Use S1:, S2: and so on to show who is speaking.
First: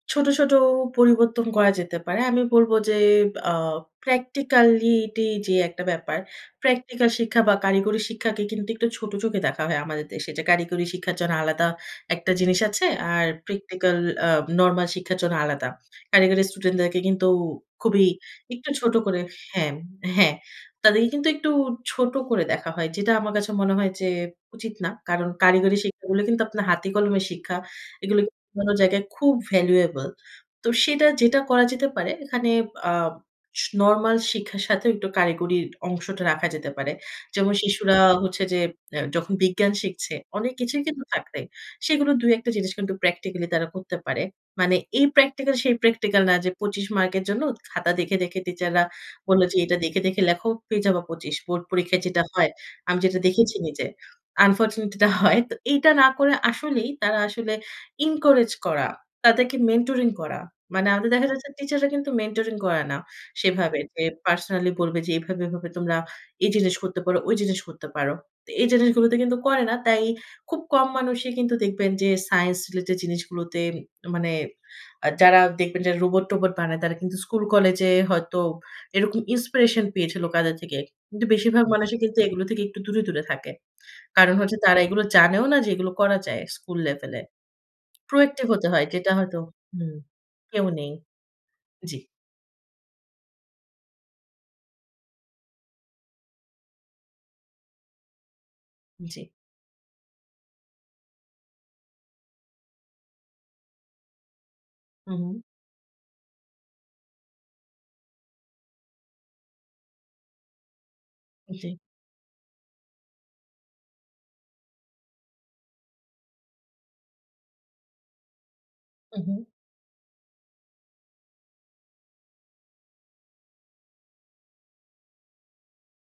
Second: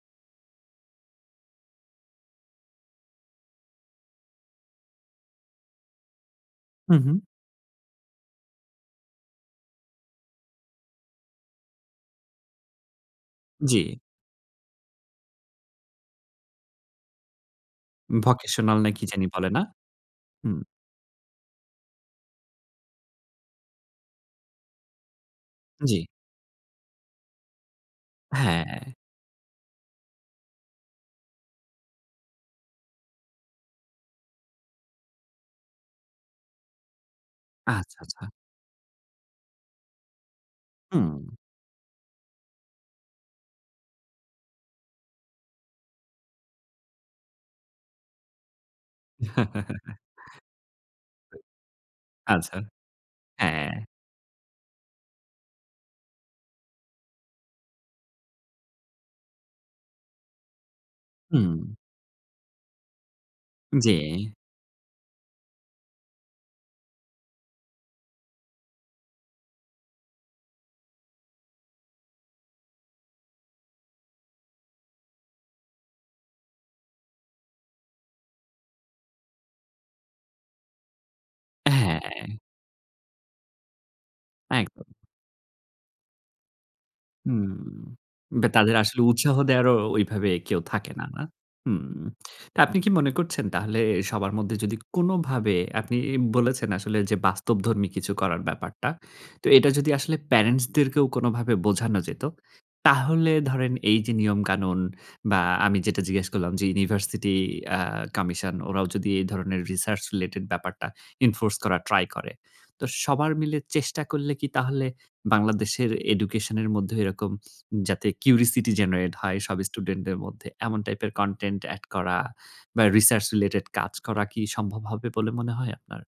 S1: ছোট, ছোট পরিবর্তন করা যেতে পারে। আমি বলব যে, আ practicality যে একটা ব্যাপার,
S2: হুম,
S1: প্র্যাকটিক্যাল
S2: হুম।
S1: শিক্ষা বা কারিগরি শিক্ষাকে কিন্তু একটু ছোট চোখে দেখা হয় আমাদের দেশে যে, কারিগরি শিক্ষার জন্য আলাদা একটা জিনিস আছে। আর
S2: জি।
S1: প্র্যাকটিক্যাল আ নরমাল শিক্ষার জন্য আলাদা। কারিগর স্টুডেন্টদেরকে কিন্তু খুবই একটু
S2: vocational না
S1: ছোট
S2: কি
S1: করে
S2: জানি বলে না?
S1: হ্যাঁ, হ্যাঁ।
S2: হুম।
S1: তাদেরকে কিন্তু একটু ছোট করে দেখা হয়। যেটা আমার কাছে মনে হয় যে, উচিত না। কারণ কারিগরি
S2: জি।
S1: শিক্ষাগুলো কিন্তু আপনার হাতে-কলমের শিক্ষা। এগুলো কিন্তু অন্য
S2: হ্যাঁ।
S1: জায়গায় খুব valuable তো সেটা যেটা করা যেতে পারে এখানে আ স নরমাল শিক্ষার সাথেও একটু কারিগরির অংশটা রাখা যেতে পারে। যেমন শিশুরা
S2: আচ্ছা, আচ্ছা।
S1: হচ্ছে যে এ যখন বিজ্ঞান শিখছে, অনেক কিছুই কিন্তু
S2: হুম।
S1: থাকবে। সেগুলো ২ ১ টা জিনিস কিন্তু প্র্যাকটিক্যালি তারা করতে পারে। মানে এই প্র্যাকটিক্যাল সেই প্র্যাকটিক্যাল না যে, ২৫ মার্কের জন্য খাতা দেখে, দেখে টিচাররা বলল যে এটা দেখে, দেখে লেখো পেয়ে যাবা ২৫। বোর্ড পরীক্ষায় যেটা হয়,
S2: আচ্ছা।
S1: আমি যেটা দেখেছি
S2: হ্যাঁ।
S1: নিজে unfortunately এটা তো হয়। তো এটা না করে আসলেই তারা আসলে encourage করা, তাদেরকে mentoring করা। মানে আমি দেখা
S2: হুম।
S1: যাচ্ছে টিচাররা কিন্তু mentoring করে না সেভাবে
S2: জি।
S1: যে, পার্সোনাললি বলবে যে এভাবে, এভাবে তোমরা এই জিনিস করতে পারো, ওই জিনিস করতে পারো। তো এই জিনিসগুলোতে কিন্তু করে না। তাই খুব কম মানুষই কিন্তু দেখবেন যে সাইন্স রিলেটেড জিনিসগুলোতে মানে আ যারা দেখবেন যে রোবট-টোবট বানায় তারা কিন্তু স্কুল-কলেজে হয়তো এরকম inspiration পেয়েছিলো কাদের থেকে। কিন্তু বেশিরভাগ মানুষই কিন্তু
S2: হ্যাঁ।
S1: এগুলো থেকে একটু দূরে, দূরে থাকে। কারণ হচ্ছে তারা
S2: একদম।
S1: এগুলো জানেও না যে এগুলো করা যায় স্কুল লেভেলে।
S2: হুম, বা
S1: proactive হতে
S2: তাদের
S1: হয়
S2: আসলে
S1: যেটা
S2: উৎসাহ
S1: হয়তো
S2: দেওয়ারও
S1: হুম,
S2: ঐভাবে কেউ
S1: কেউ
S2: থাকে
S1: নেই
S2: না। না?
S1: জি।
S2: হুম, তা আপনি কি মনে করছেন তাহলে সবার মধ্যে যদি কোনভাবে আপনি ই বলেছেন আসলে যে বাস্তবধর্মী কিছু করার ব্যাপারটা।
S1: জি।
S2: তো এটা যদি আসলে প্যারেন্টসদেরকেও কোনভাবে বোঝানো যেত তাহলে ধরেন এই যে নিয়মকানুন
S1: হু,
S2: বা
S1: হু।
S2: আমি যেটা জিজ্ঞেস করলাম যে ইউনিভার্সিটি আ কমিশন ওরাও যদি এই ধরনের research related ব্যাপারটা enforce
S1: জি।
S2: করার ট্রাই করে। তো সবার মিলে চেষ্টা করলে কি তাহলে বাংলাদেশের এডুকেশন এর মধ্যেও এরকম যাতে curiosity generate
S1: হুম,
S2: হয়
S1: হু।
S2: সব স্টুডেন্টদের মধ্যে এমন টাইপের content add করা বা research related কাজ করা কি সম্ভব হবে বলে মনে হয় আপনার?